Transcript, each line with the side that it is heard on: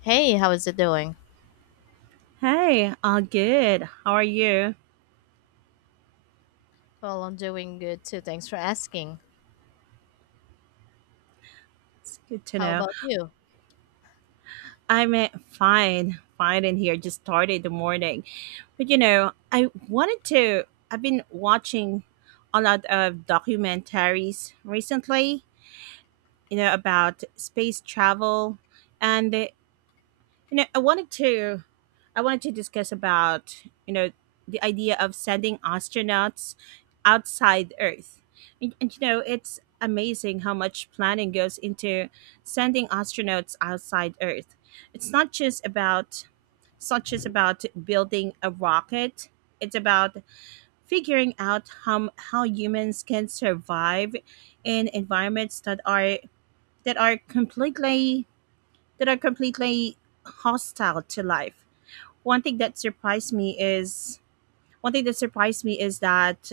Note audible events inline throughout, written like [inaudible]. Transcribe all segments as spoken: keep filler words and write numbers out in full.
left: Hey, how is it doing?
right: Hey, all good. How are you?
left: Well, I'm doing good too. Thanks for asking.
right: It's good to
left: How
right: know.
left: about you?
right: I'm uh, fine, fine in here. Just started the morning. But you know, I wanted to, I've been watching a lot of documentaries recently, you know, about space travel. And, uh, you know, I wanted to I wanted to discuss about you know the idea of sending astronauts outside Earth, and, and you know it's amazing how much planning goes into sending astronauts outside Earth. It's not just about it's not just about building a rocket. It's about figuring out how how humans can survive in environments that are that are completely that are completely hostile to life. one thing that surprised me is One thing that surprised me is that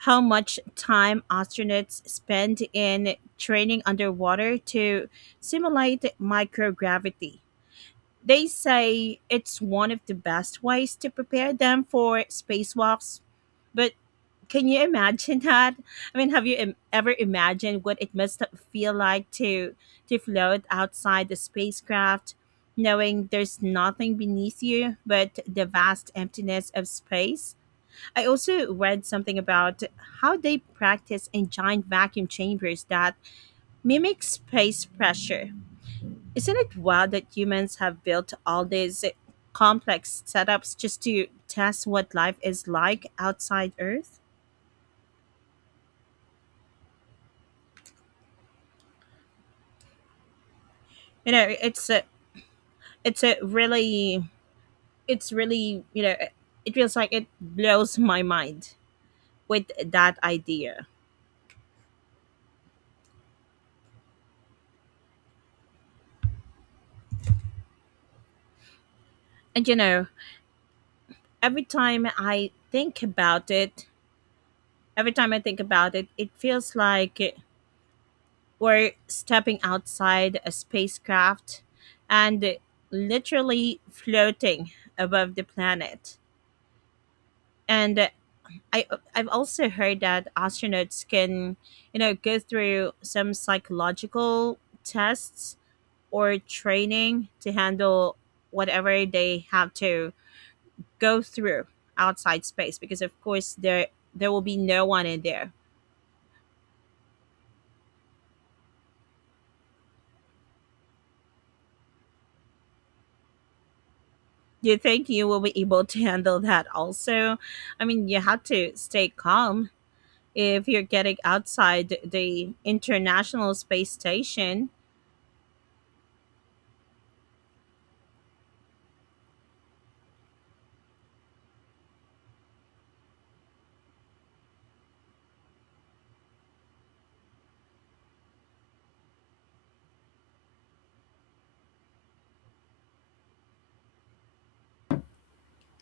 right: how much time astronauts spend in training underwater to simulate microgravity. They say it's one of the best ways to prepare them for spacewalks, but can you imagine that? I mean, have you im- ever imagined what it must feel like to to float outside the spacecraft, knowing there's nothing beneath you but the vast emptiness of space? I also read something about how they practice in giant vacuum chambers that mimic space pressure. Isn't it wild that humans have built all these complex setups just to test what life is like outside Earth? You know, it's uh, it's a really it's really you know it- it feels like it blows my mind with that idea, and you know every time i think about it every time I think about it it feels like we're stepping outside a spacecraft and literally floating above the planet. And I, I've also heard that astronauts can, you know, go through some psychological tests or training to handle whatever they have to go through outside space, because of course there there will be no one in there. Do you think you will be able to handle that also? I mean, you have to stay calm if you're getting outside the International Space Station.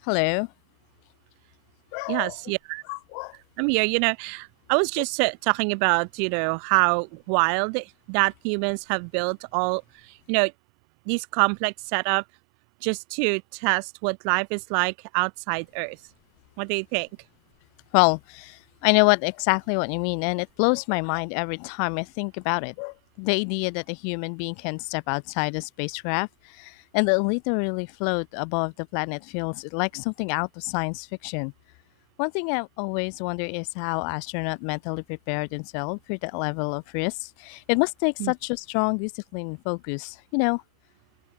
left: Hello.
right: Yes, yeah. I'm here. You know, I was just uh, talking about, you know, how wild that humans have built all, you know, these complex setup just to test what life is like outside Earth. What do you think?
left: Well, I know what exactly what you mean, and it blows my mind every time I think about it. The idea that a human being can step outside a spacecraft and literally float above the planet feels like something out of science fiction. One thing I always wonder is how astronauts mentally prepare themselves for that level of risk. It must take such a strong discipline and focus. You know,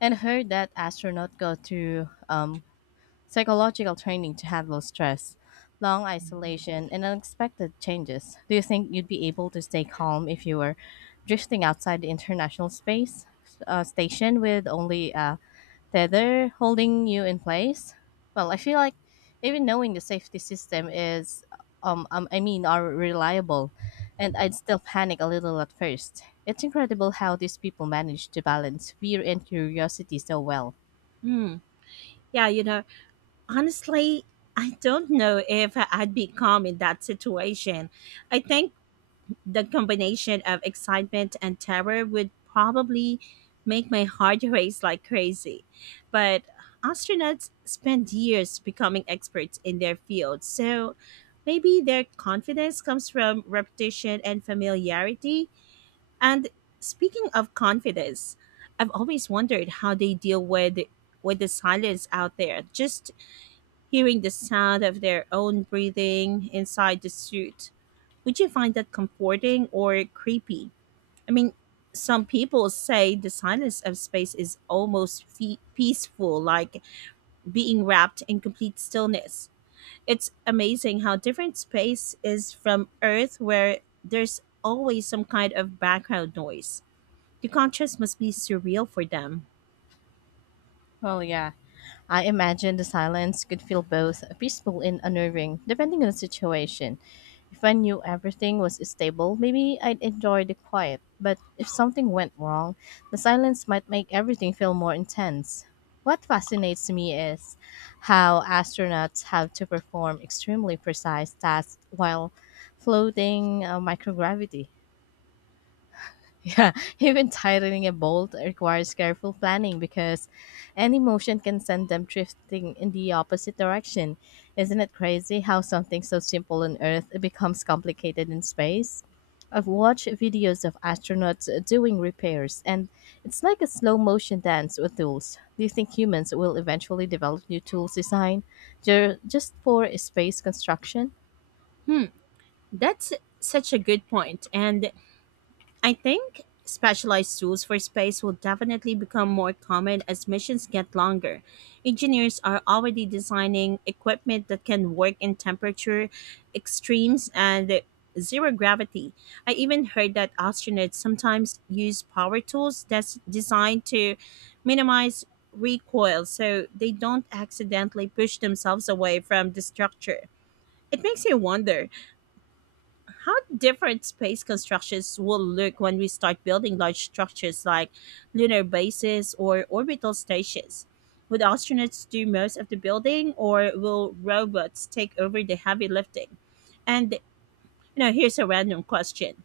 left: And heard that astronauts go through um, psychological training to handle stress, long isolation, and unexpected changes. Do you think you'd be able to stay calm if you were drifting outside the International Space uh, Station with only a tether holding you in place? Well, I feel like even knowing the safety system is, um, um, I mean, are reliable, and I'd still panic a little at first. It's incredible how these people manage to balance fear and curiosity so well.
right: Hmm. Yeah, you know, honestly, I don't know if I'd be calm in that situation. I think the combination of excitement and terror would probably make my heart [laughs] race like crazy. But astronauts spend years becoming experts in their field, so maybe their confidence comes from repetition and familiarity. And speaking of confidence, I've always wondered how they deal with with the silence out there. Just hearing the sound of their own breathing inside the suit. Would you find that comforting or creepy? I mean, some people say the silence of space is almost fe- peaceful, like being wrapped in complete stillness. It's amazing how different space is from Earth, where there's always some kind of background noise. The contrast must be surreal for them.
left: Well, yeah. I imagine the silence could feel both peaceful and unnerving, depending on the situation. If I knew everything was stable, maybe I'd enjoy the quiet. But if something went wrong, the silence might make everything feel more intense. What fascinates me is how astronauts have to perform extremely precise tasks while floating uh, microgravity. Yeah, [laughs] even tightening a bolt requires careful planning because any motion can send them drifting in the opposite direction. Isn't it crazy how something so simple on Earth becomes complicated in space? I've watched videos of astronauts doing repairs, and it's like a slow motion dance with tools. Do you think humans will eventually develop new tools design ju- just for space construction?
right: Hmm, that's such a good point. And I think specialized tools for space will definitely become more common as missions get longer. Engineers are already designing equipment that can work in temperature extremes and zero gravity. I even heard that astronauts sometimes use power tools that's designed to minimize recoil so they don't accidentally push themselves away from the structure. It makes you wonder how different space constructions will look when we start building large structures like lunar bases or orbital stations. Would astronauts do most of the building, or will robots take over the heavy lifting? And you know, here's a random question: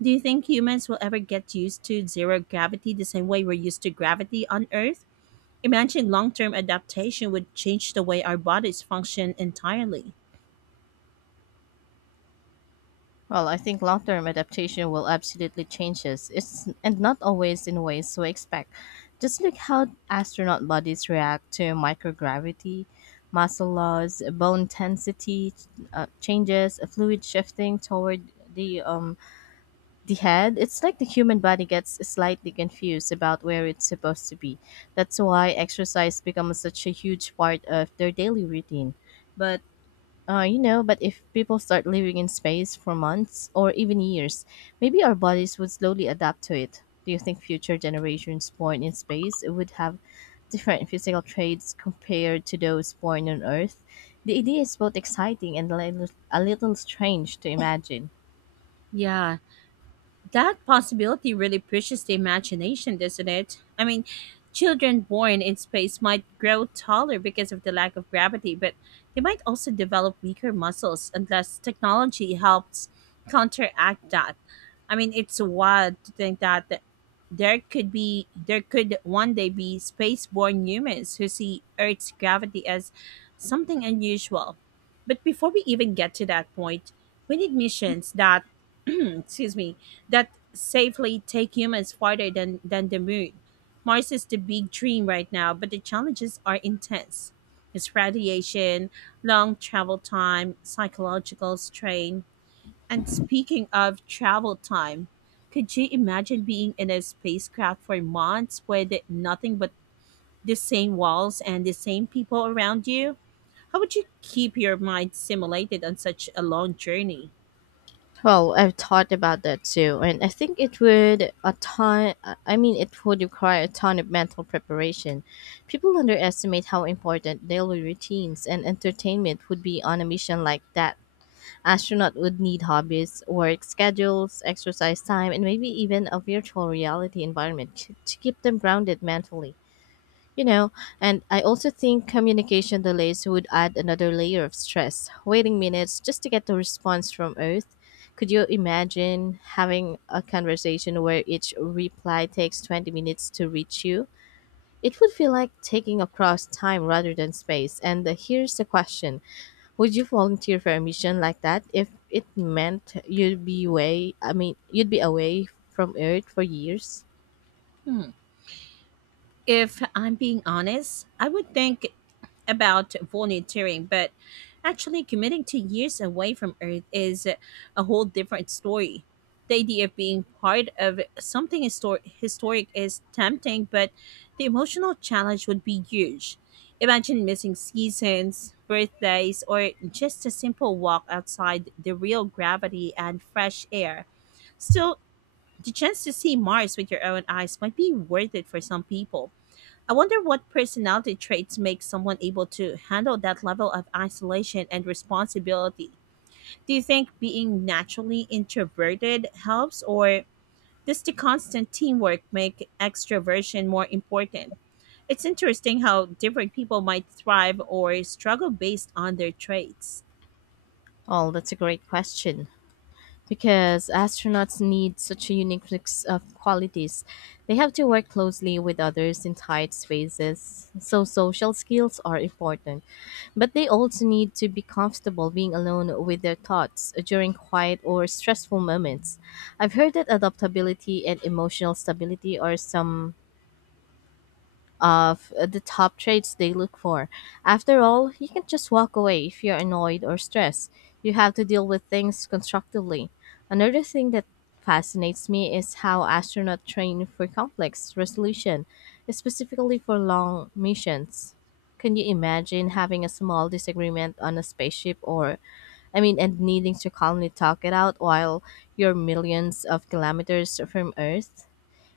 right: do you think humans will ever get used to zero gravity the same way we're used to gravity on Earth? Imagine long-term adaptation would change the way our bodies function entirely.
left: Well, I think long term adaptation will absolutely change us. It's and not always in ways we expect. Just look how astronaut bodies react to microgravity, muscle loss, bone density uh, changes, fluid shifting toward the um the head. It's like the human body gets slightly confused about where it's supposed to be. That's why exercise becomes such a huge part of their daily routine. But uh, you know, but if people start living in space for months or even years, maybe our bodies would slowly adapt to it. Do you think future generations born in space would have different physical traits compared to those born on Earth? The idea is both exciting and a little, a little strange to imagine.
right: Yeah, that possibility really pushes the imagination, doesn't it? I mean, children born in space might grow taller because of the lack of gravity, but they might also develop weaker muscles unless technology helps counteract that. I mean, it's wild to think that there could be there could one day be space-born humans who see Earth's gravity as something unusual. But before we even get to that point, we need missions that [clears throat] excuse me that safely take humans farther than, than the moon. Mars is the big dream right now, but the challenges are intense. It's radiation, long travel time, psychological strain. And speaking of travel time, could you imagine being in a spacecraft for months with nothing but the same walls and the same people around you? How would you keep your mind stimulated on such a long journey?
left: Well, I've thought about that too, and I think it would a ton. I mean, it would require a ton of mental preparation. People underestimate how important daily routines and entertainment would be on a mission like that. Astronaut would need hobbies, work schedules, exercise time, and maybe even a virtual reality environment to, to keep them grounded mentally. You know, and I also think communication delays would add another layer of stress, waiting minutes just to get a response from Earth. Could you imagine having a conversation where each reply takes twenty minutes to reach you? It would feel like taking across time rather than space. And uh, Here's the question: would you volunteer for a mission like that if it meant you'd be away? I mean, you'd be away from Earth for years?
right: Hmm. If I'm being honest, I would think about volunteering, but actually committing to years away from Earth is a whole different story. The idea of being part of something histor- historic is tempting, but the emotional challenge would be huge. Imagine missing seasons, birthdays, or just a simple walk outside the real gravity and fresh air. Still, the chance to see Mars with your own eyes might be worth it for some people. I wonder what personality traits make someone able to handle that level of isolation and responsibility. Do you think being naturally introverted helps, or does the constant teamwork make extroversion more important? It's interesting how different people might thrive or struggle based on their traits.
left: Oh, that's a great question, because astronauts need such a unique mix of qualities. They have to work closely with others in tight spaces, so social skills are important. But they also need to be comfortable being alone with their thoughts during quiet or stressful moments. I've heard that adaptability and emotional stability are some of the top traits they look for. After all, you can't just walk away if you're annoyed or stressed. You have to deal with things constructively. Another thing that fascinates me is how astronauts train for complex resolution, specifically for long missions. Can you imagine having a small disagreement on a spaceship or I mean, and needing to calmly talk it out while you're millions of kilometers from Earth?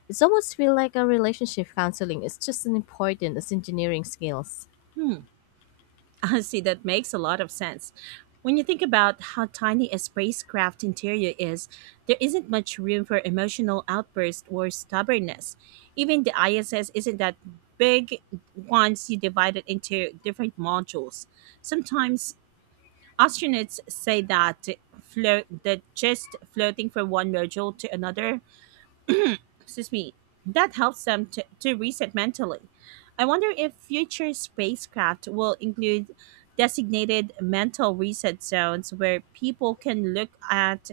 left: It's almost feel like a relationship counseling is just as important as engineering skills.
right: Hmm. [laughs] Honestly, that makes a lot of sense. When you think about how tiny a spacecraft interior is, there isn't much room for emotional outburst or stubbornness. Even the I S S isn't that big once you divide it into different modules. Sometimes astronauts say that float that just floating from one module to another, excuse me, that helps them to, to reset mentally. I wonder if future spacecraft will include designated mental reset zones where people can look at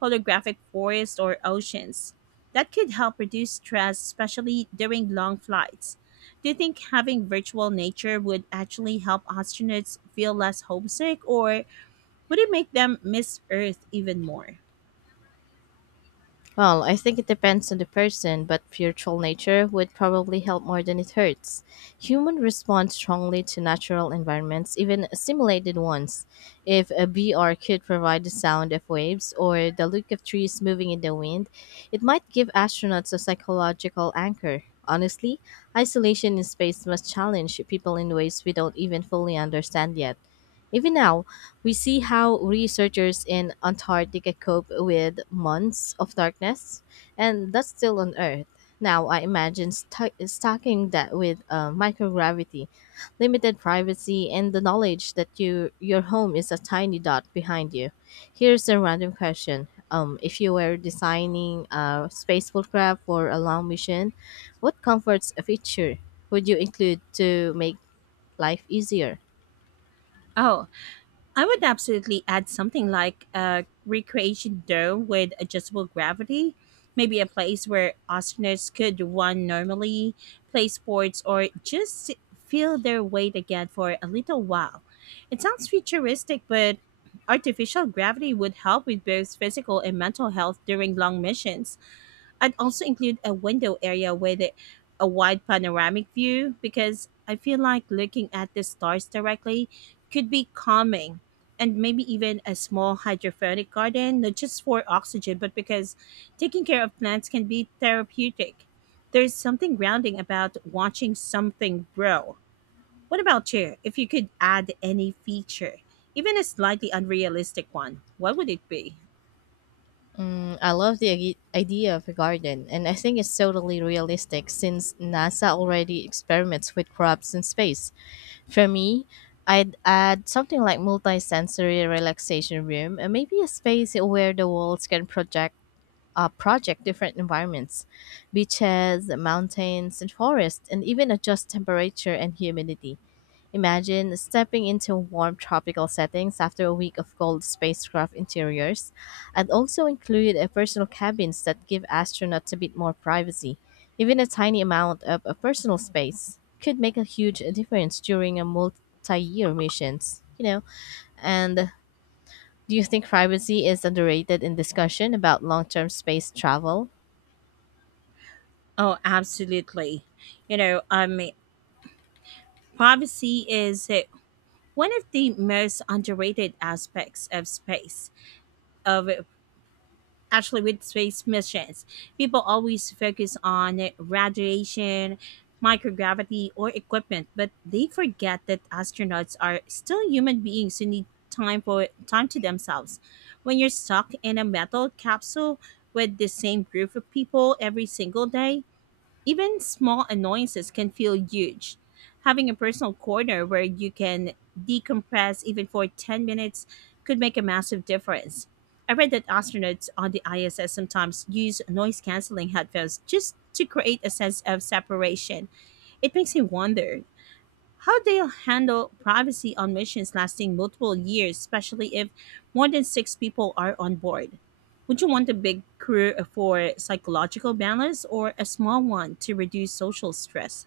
right: holographic forests or oceans. That could help reduce stress, especially during long flights. Do you think having virtual nature would actually help astronauts feel less homesick, or would it make them miss Earth even more?
left: Well, I think it depends on the person, but virtual nature would probably help more than it hurts. Humans respond strongly to natural environments, even simulated ones. If a B R could provide the sound of waves or the look of trees moving in the wind, it might give astronauts a psychological anchor. Honestly, isolation in space must challenge people in ways we don't even fully understand yet. Even now, we see how researchers in Antarctica cope with months of darkness, and that's still on Earth. Now, I imagine stu- stacking that with uh, microgravity, limited privacy, and the knowledge that you, your home is a tiny dot behind you. Here's a random question. Um, if you were designing a space craft for a long mission, what comforts a feature would you include to make life easier?
right: Oh, I would absolutely add something like a recreation dome with adjustable gravity, maybe a place where astronauts could run normally, play sports, or just si-, feel their weight again for a little while. It sounds futuristic, but artificial gravity would help with both physical and mental health during long missions. I'd also include a window area with a a wide panoramic view because I feel like looking at the stars directly could be calming. And maybe even a small hydroponic garden, not just for oxygen, but because taking care of plants can be therapeutic. There's something grounding about watching something grow. What about you? If you could add any feature, even a slightly unrealistic one, what would it be?
left: I love the agi- idea of a garden, and I think it's totally realistic since NASA already experiments with crops in space. For me, I'd add something like multi-sensory relaxation room, and maybe a space where the walls can project uh, project different environments, beaches, mountains, and forests, and even adjust temperature and humidity. Imagine stepping into warm tropical settings after a week of cold spacecraft interiors. I'd also include a personal cabins that give astronauts a bit more privacy. Even a tiny amount of a personal space could make a huge difference during a multi-year missions, you know. And do you think privacy is underrated in discussion about long-term space travel?
right: Oh, absolutely. You know, um, privacy is uh, one of the most underrated aspects of space. Of Actually, with space missions, people always focus on radiation, microgravity, or equipment, but they forget that astronauts are still human beings who need time for time to themselves. When you're stuck in a metal capsule with the same group of people every single day, even small annoyances can feel huge. Having a personal corner where you can decompress even for ten minutes could make a massive difference. I read that astronauts on the I S S sometimes use noise canceling headphones just to create a sense of separation. It makes me wonder how they'll handle privacy on missions lasting multiple years, especially if more than six people are on board. Would you want a big crew for psychological balance or a small one to reduce social stress?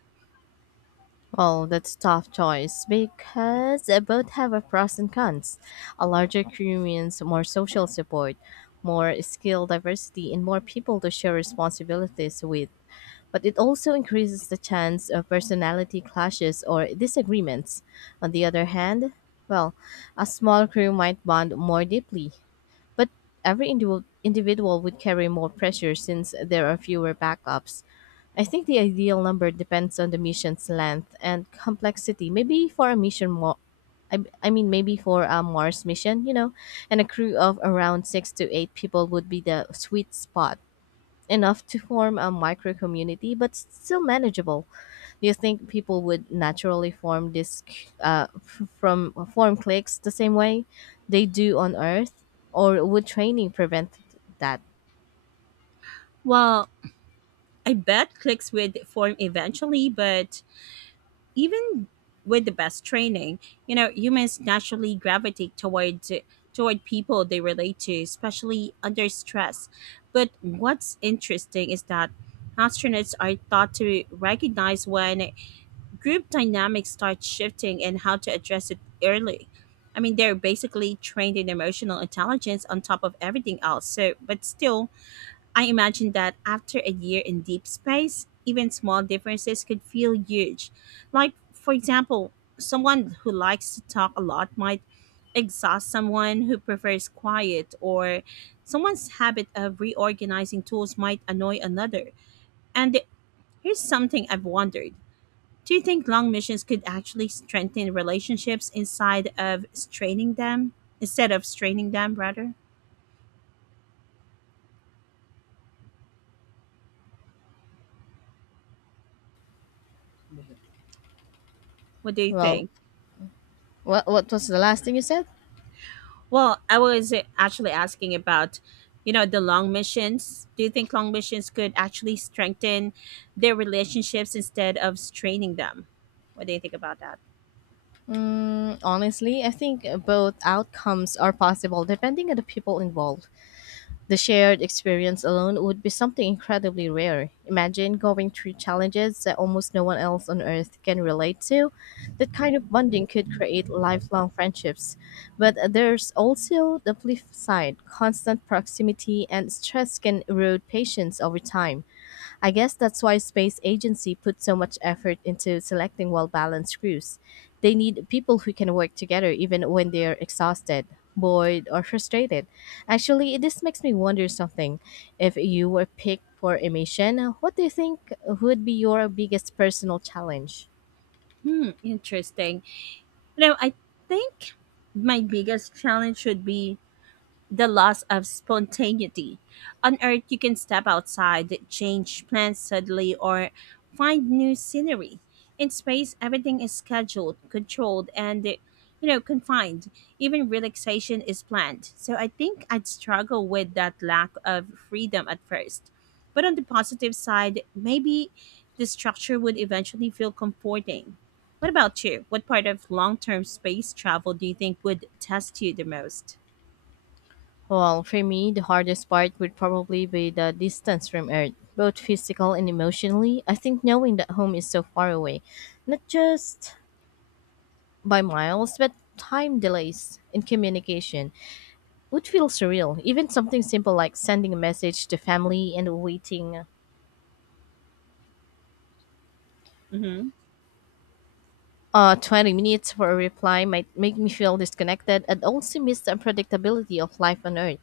left: Well, that's a tough choice because uh, both have a pros and cons. A larger crew means more social support, more skill diversity, and more people to share responsibilities with. But it also increases the chance of personality clashes or disagreements. On the other hand, well, a small crew might bond more deeply, but every indiv- individual would carry more pressure since there are fewer backups. I think the ideal number depends on the mission's length and complexity. Maybe for a mission more. I, I mean, maybe for a Mars mission, you know, and a crew of around six to eight people would be the sweet spot, enough to form a micro community, but still manageable. Do you think people would naturally form this c- uh, f- from form cliques the same way they do on Earth, or would training prevent that?
right: Well, I bet clicks would form eventually, but even with the best training, you know, humans naturally gravitate toward toward people they relate to, especially under stress. But what's interesting is that astronauts are taught to recognize when group dynamics start shifting and how to address it early. I mean, they're basically trained in emotional intelligence on top of everything else. So, but still, I imagine that after a year in deep space, even small differences could feel huge. Like, for example, someone who likes to talk a lot might exhaust someone who prefers quiet, or someone's habit of reorganizing tools might annoy another. And here's something I've wondered: do you think long missions could actually strengthen relationships inside of straining them? Instead of straining them, rather? What do you
left: Well,
right: think?
left: what what was the last thing you said?
right: Well, I was uh, actually asking about, you know, the long missions. Do you think long missions could actually strengthen their relationships instead of straining them? What do you think about that?
left: Mm, honestly, I think both outcomes are possible depending on the people involved. The shared experience alone would be something incredibly rare. Imagine going through challenges that almost no one else on earth can relate to. That kind of bonding could create lifelong friendships. But there's also the flip side constant proximity and stress can erode patience over time. I guess that's why space agency put so much effort into selecting well-balanced crews. They need people who can work together even when they're exhausted, bored, or frustrated. Actually, this makes me wonder something. If you were picked for a mission, what do you think would be your biggest personal challenge?
right: Hmm, interesting. You know, I think my biggest challenge should be the loss of spontaneity. On Earth, you can step outside, change plans suddenly, or find new scenery. In space, everything is scheduled, controlled, and you know confined. Even relaxation is planned. So I think I'd struggle with that lack of freedom at first. But on the positive side, maybe the structure would eventually feel comforting. What about you? What part of long-term space travel do you think would test you the most?
left: Well, for me, the hardest part would probably be the distance from Earth, both physical and emotionally. I think knowing that home is so far away, not just by miles, but time delays in communication would feel surreal. Even something simple like sending a message to family and waiting
right: hmm
left: uh, twenty minutes for a reply might make me feel disconnected and also miss the unpredictability of life on Earth.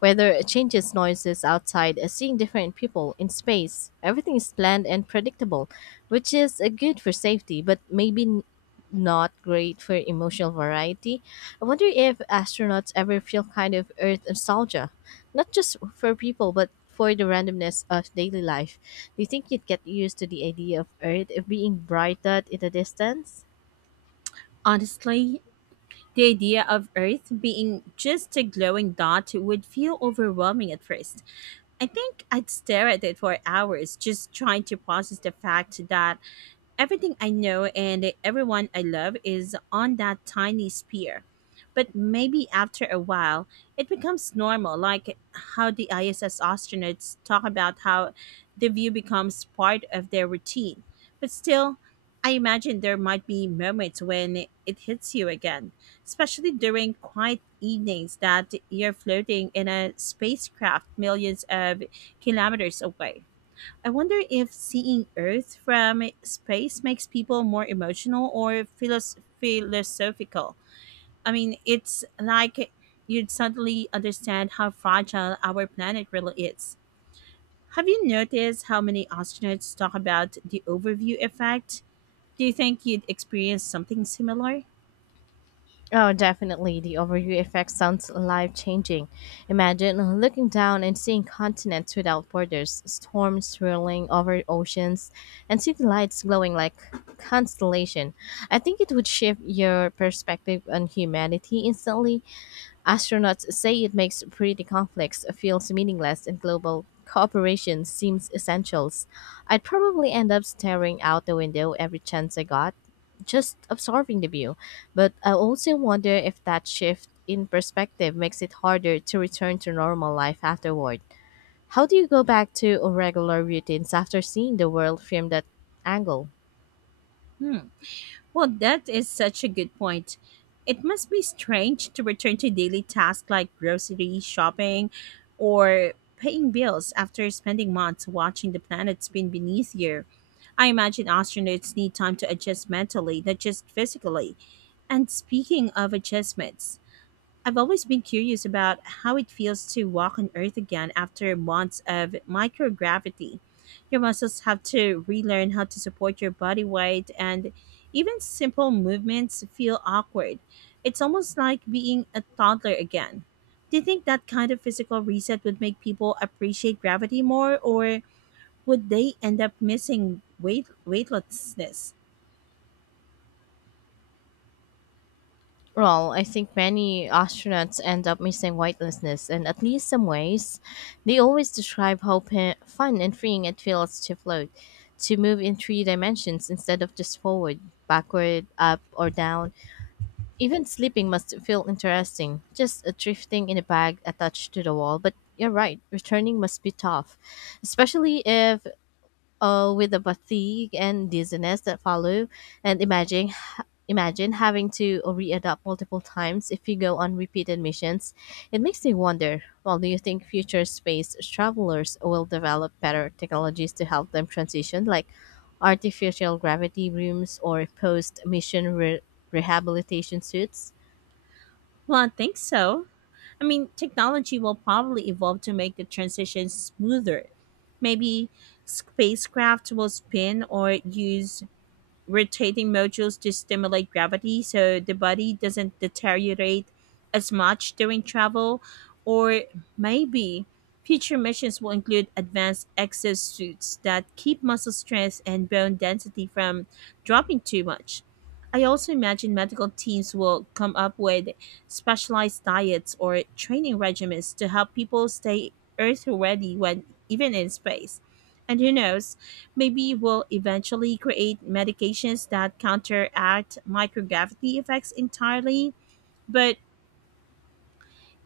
left: Whether changes noises outside, uh, seeing different people in space, everything is planned and predictable, which is uh, good for safety, but maybe n- not great for emotional variety. I wonder if astronauts ever feel kind of Earth nostalgia, not just for people, but for the randomness of daily life. Do you think you'd get used to the idea of Earth being brighter in the distance?
right: Honestly, the idea of Earth being just a glowing dot would feel overwhelming at first. I think I'd stare at it for hours just trying to process the fact that everything I know and everyone I love is on that tiny sphere. But maybe after a while, it becomes normal, like how the I S S astronauts talk about how the view becomes part of their routine. But still, I imagine there might be moments when it hits you again, especially during quiet evenings that you're floating in a spacecraft millions of kilometers away. I wonder if seeing Earth from space makes people more emotional or philos- philosophical. I mean, it's like you'd suddenly understand how fragile our planet really is. Have you noticed how many astronauts talk about the overview effect? Do you think you'd experience something similar?
left: Oh, definitely. The overview effect sounds life changing. Imagine looking down and seeing continents without borders, storms swirling over oceans, and city lights glowing like constellation. I think it would shift your perspective on humanity instantly. Astronauts say it makes pretty conflicts feel meaningless and global cooperation seems essentials. I'd probably end up staring out the window every chance I got, just absorbing the view. But I also wonder if that shift in perspective makes it harder to return to normal life afterward. How do you go back to regular routines after seeing the world from that angle?
right: Hmm. Well, that is such a good point. It must be strange to return to daily tasks like grocery shopping or paying bills after spending months watching the planet spin beneath you. I imagine astronauts need time to adjust mentally, not just physically. And speaking of adjustments, I've always been curious about how it feels to walk on Earth again after months of microgravity. Your muscles have to relearn how to support your body weight, and even simple movements feel awkward. It's almost like being a toddler again. Do you think that kind of physical reset would make people appreciate gravity more, or would they end up missing weight weightlessness?
left: Well, I think many astronauts end up missing weightlessness, and at least some ways, they always describe how pa- fun and freeing it feels to float, to move in three dimensions instead of just forward, backward, up, or down. Even sleeping must feel interesting, just a drifting in a bag attached to the wall. But you're right, returning must be tough, especially if uh, with the fatigue and dizziness that follow. And imagine, imagine having to readapt multiple times if you go on repeated missions. It makes me wonder, well, do you think future space travelers will develop better technologies to help them transition, like artificial gravity rooms or post-mission re- rehabilitation suits?
right: Well, I think so. I mean, technology will probably evolve to make the transition smoother. Maybe spacecraft will spin or use rotating modules to stimulate gravity so the body doesn't deteriorate as much during travel. Or maybe future missions will include advanced exosuits that keep muscle strength and bone density from dropping too much. I also imagine medical teams will come up with specialized diets or training regimens to help people stay Earth ready when even in space. And who knows, maybe we'll eventually create medications that counteract microgravity effects entirely. But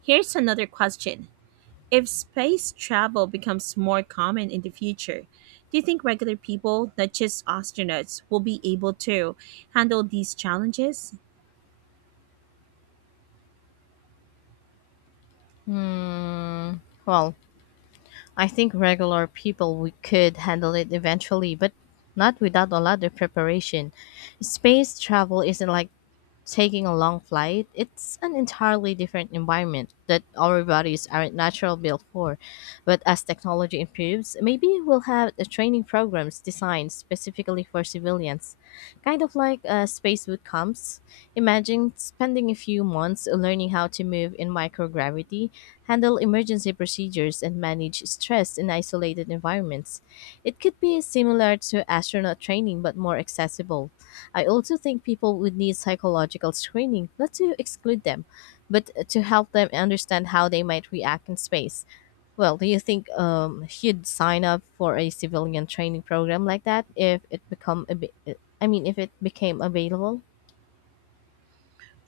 right: here's another question. If space travel becomes more common in the future, do you think regular people, not just astronauts, will be able to handle these challenges?
left: Hmm. Well, I think regular people we could handle it eventually, but not without a lot of preparation. Space travel isn't like taking a long flight, it's an entirely different environment that our bodies aren't natural built for. But as technology improves, maybe we'll have the training programs designed specifically for civilians, kind of like uh, space boot camps. Imagine spending a few months learning how to move in microgravity, handle emergency procedures, and manage stress in isolated environments. It could be similar to astronaut training but more accessible. I also think people would need psychological screening not to exclude them, but to help them understand how they might react in space. Well, do you think um, you'd sign up for a civilian training program like that if it become a, I mean, if it became available?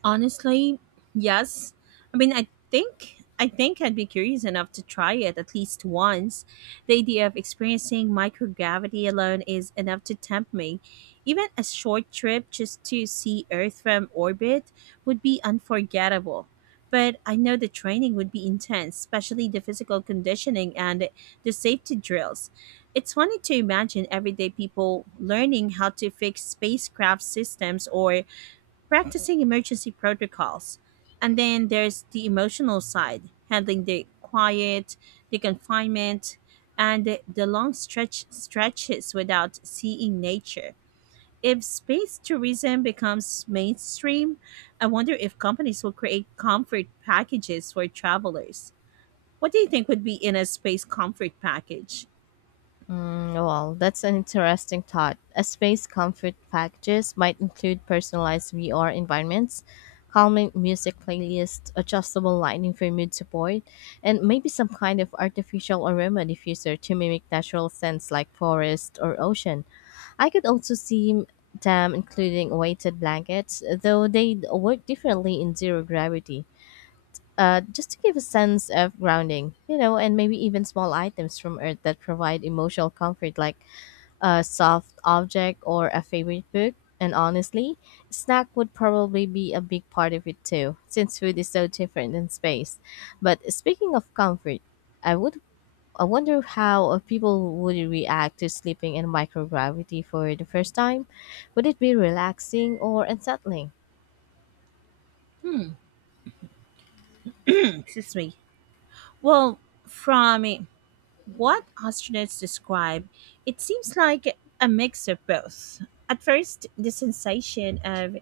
right: Honestly, yes. I mean, I think I think I'd be curious enough to try it at least once. The idea of experiencing microgravity alone is enough to tempt me. Even a short trip just to see Earth from orbit would be unforgettable. But I know the training would be intense, especially the physical conditioning and the safety drills. It's funny to imagine everyday people learning how to fix spacecraft systems or practicing emergency protocols. And then there's the emotional side, handling the quiet, the confinement, and the, the long stretch stretches without seeing nature. If space tourism becomes mainstream, I wonder if companies will create comfort packages for travelers. What do you think would be in a space comfort package?
left: Mm, well, that's an interesting thought. A space comfort packages might include personalized V R environments, calming music playlists, adjustable lighting for mood support, and maybe some kind of artificial aroma diffuser to mimic natural scents like forest or ocean. I could also see them including weighted blankets, though they work differently in zero gravity. Uh, just to give a sense of grounding, you know, and maybe even small items from Earth that provide emotional comfort like a soft object, or a favorite book. And honestly, snack would probably be a big part of it too, since food is so different in space. But speaking of comfort, I would I wonder how uh, people would react to sleeping in microgravity for the first time. Would it be relaxing or unsettling?
right: Hmm. [clears throat] Excuse me. Well, from what astronauts describe, it seems like a mix of both. At first, the sensation of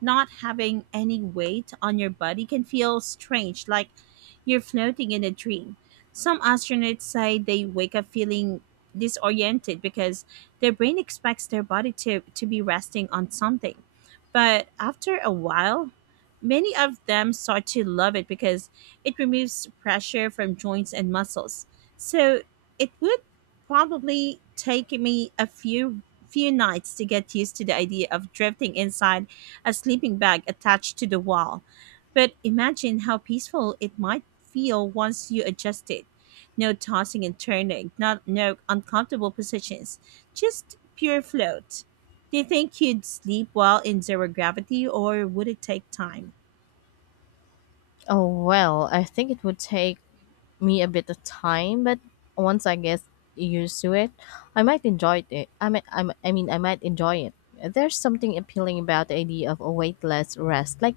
right: not having any weight on your body can feel strange, like you're floating in a dream. Some astronauts say they wake up feeling disoriented because their brain expects their body to, to be resting on something. But after a while, many of them start to love it because it removes pressure from joints and muscles. So it would probably take me a few few nights to get used to the idea of drifting inside a sleeping bag attached to the wall. But imagine how peaceful it might feel once you adjust it. No tossing and turning, not no uncomfortable positions, just pure float. Do you think you'd sleep well in zero gravity or would it take time?
left: Oh well, I think it would take me a bit of time, but once I get used to it, I might enjoy it. I might, I might- I mean, I might enjoy it. There's something appealing about the idea of a weightless rest, like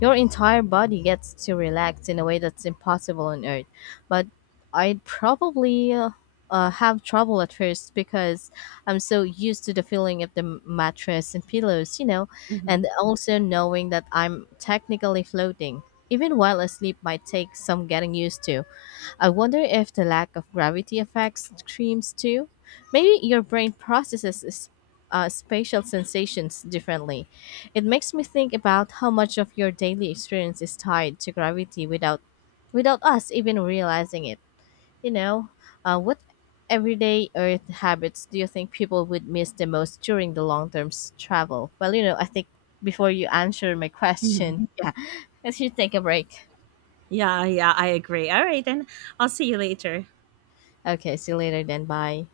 left: your entire body gets to relax in a way that's impossible on earth. But I'd probably uh, uh, have trouble at first because I'm so used to the feeling of the m- mattress and pillows, you know, and
right: Mhm,
left: also knowing that I'm technically floating. Even while asleep might take some getting used to. I wonder if the lack of gravity affects dreams too. Maybe your brain processes s- uh, spatial sensations differently. It makes me think about how much of your daily experience is tied to gravity without, without us even realizing it. You know, uh, what everyday Earth habits do you think people would miss the most during the long term s- travel? Well, you know, I think before you answer my
right: mhm.
left: question, [laughs] yeah, let's just take a break.
right: Yeah, yeah, I agree. All right, then I'll see you later.
left: Okay, see you later then. Bye.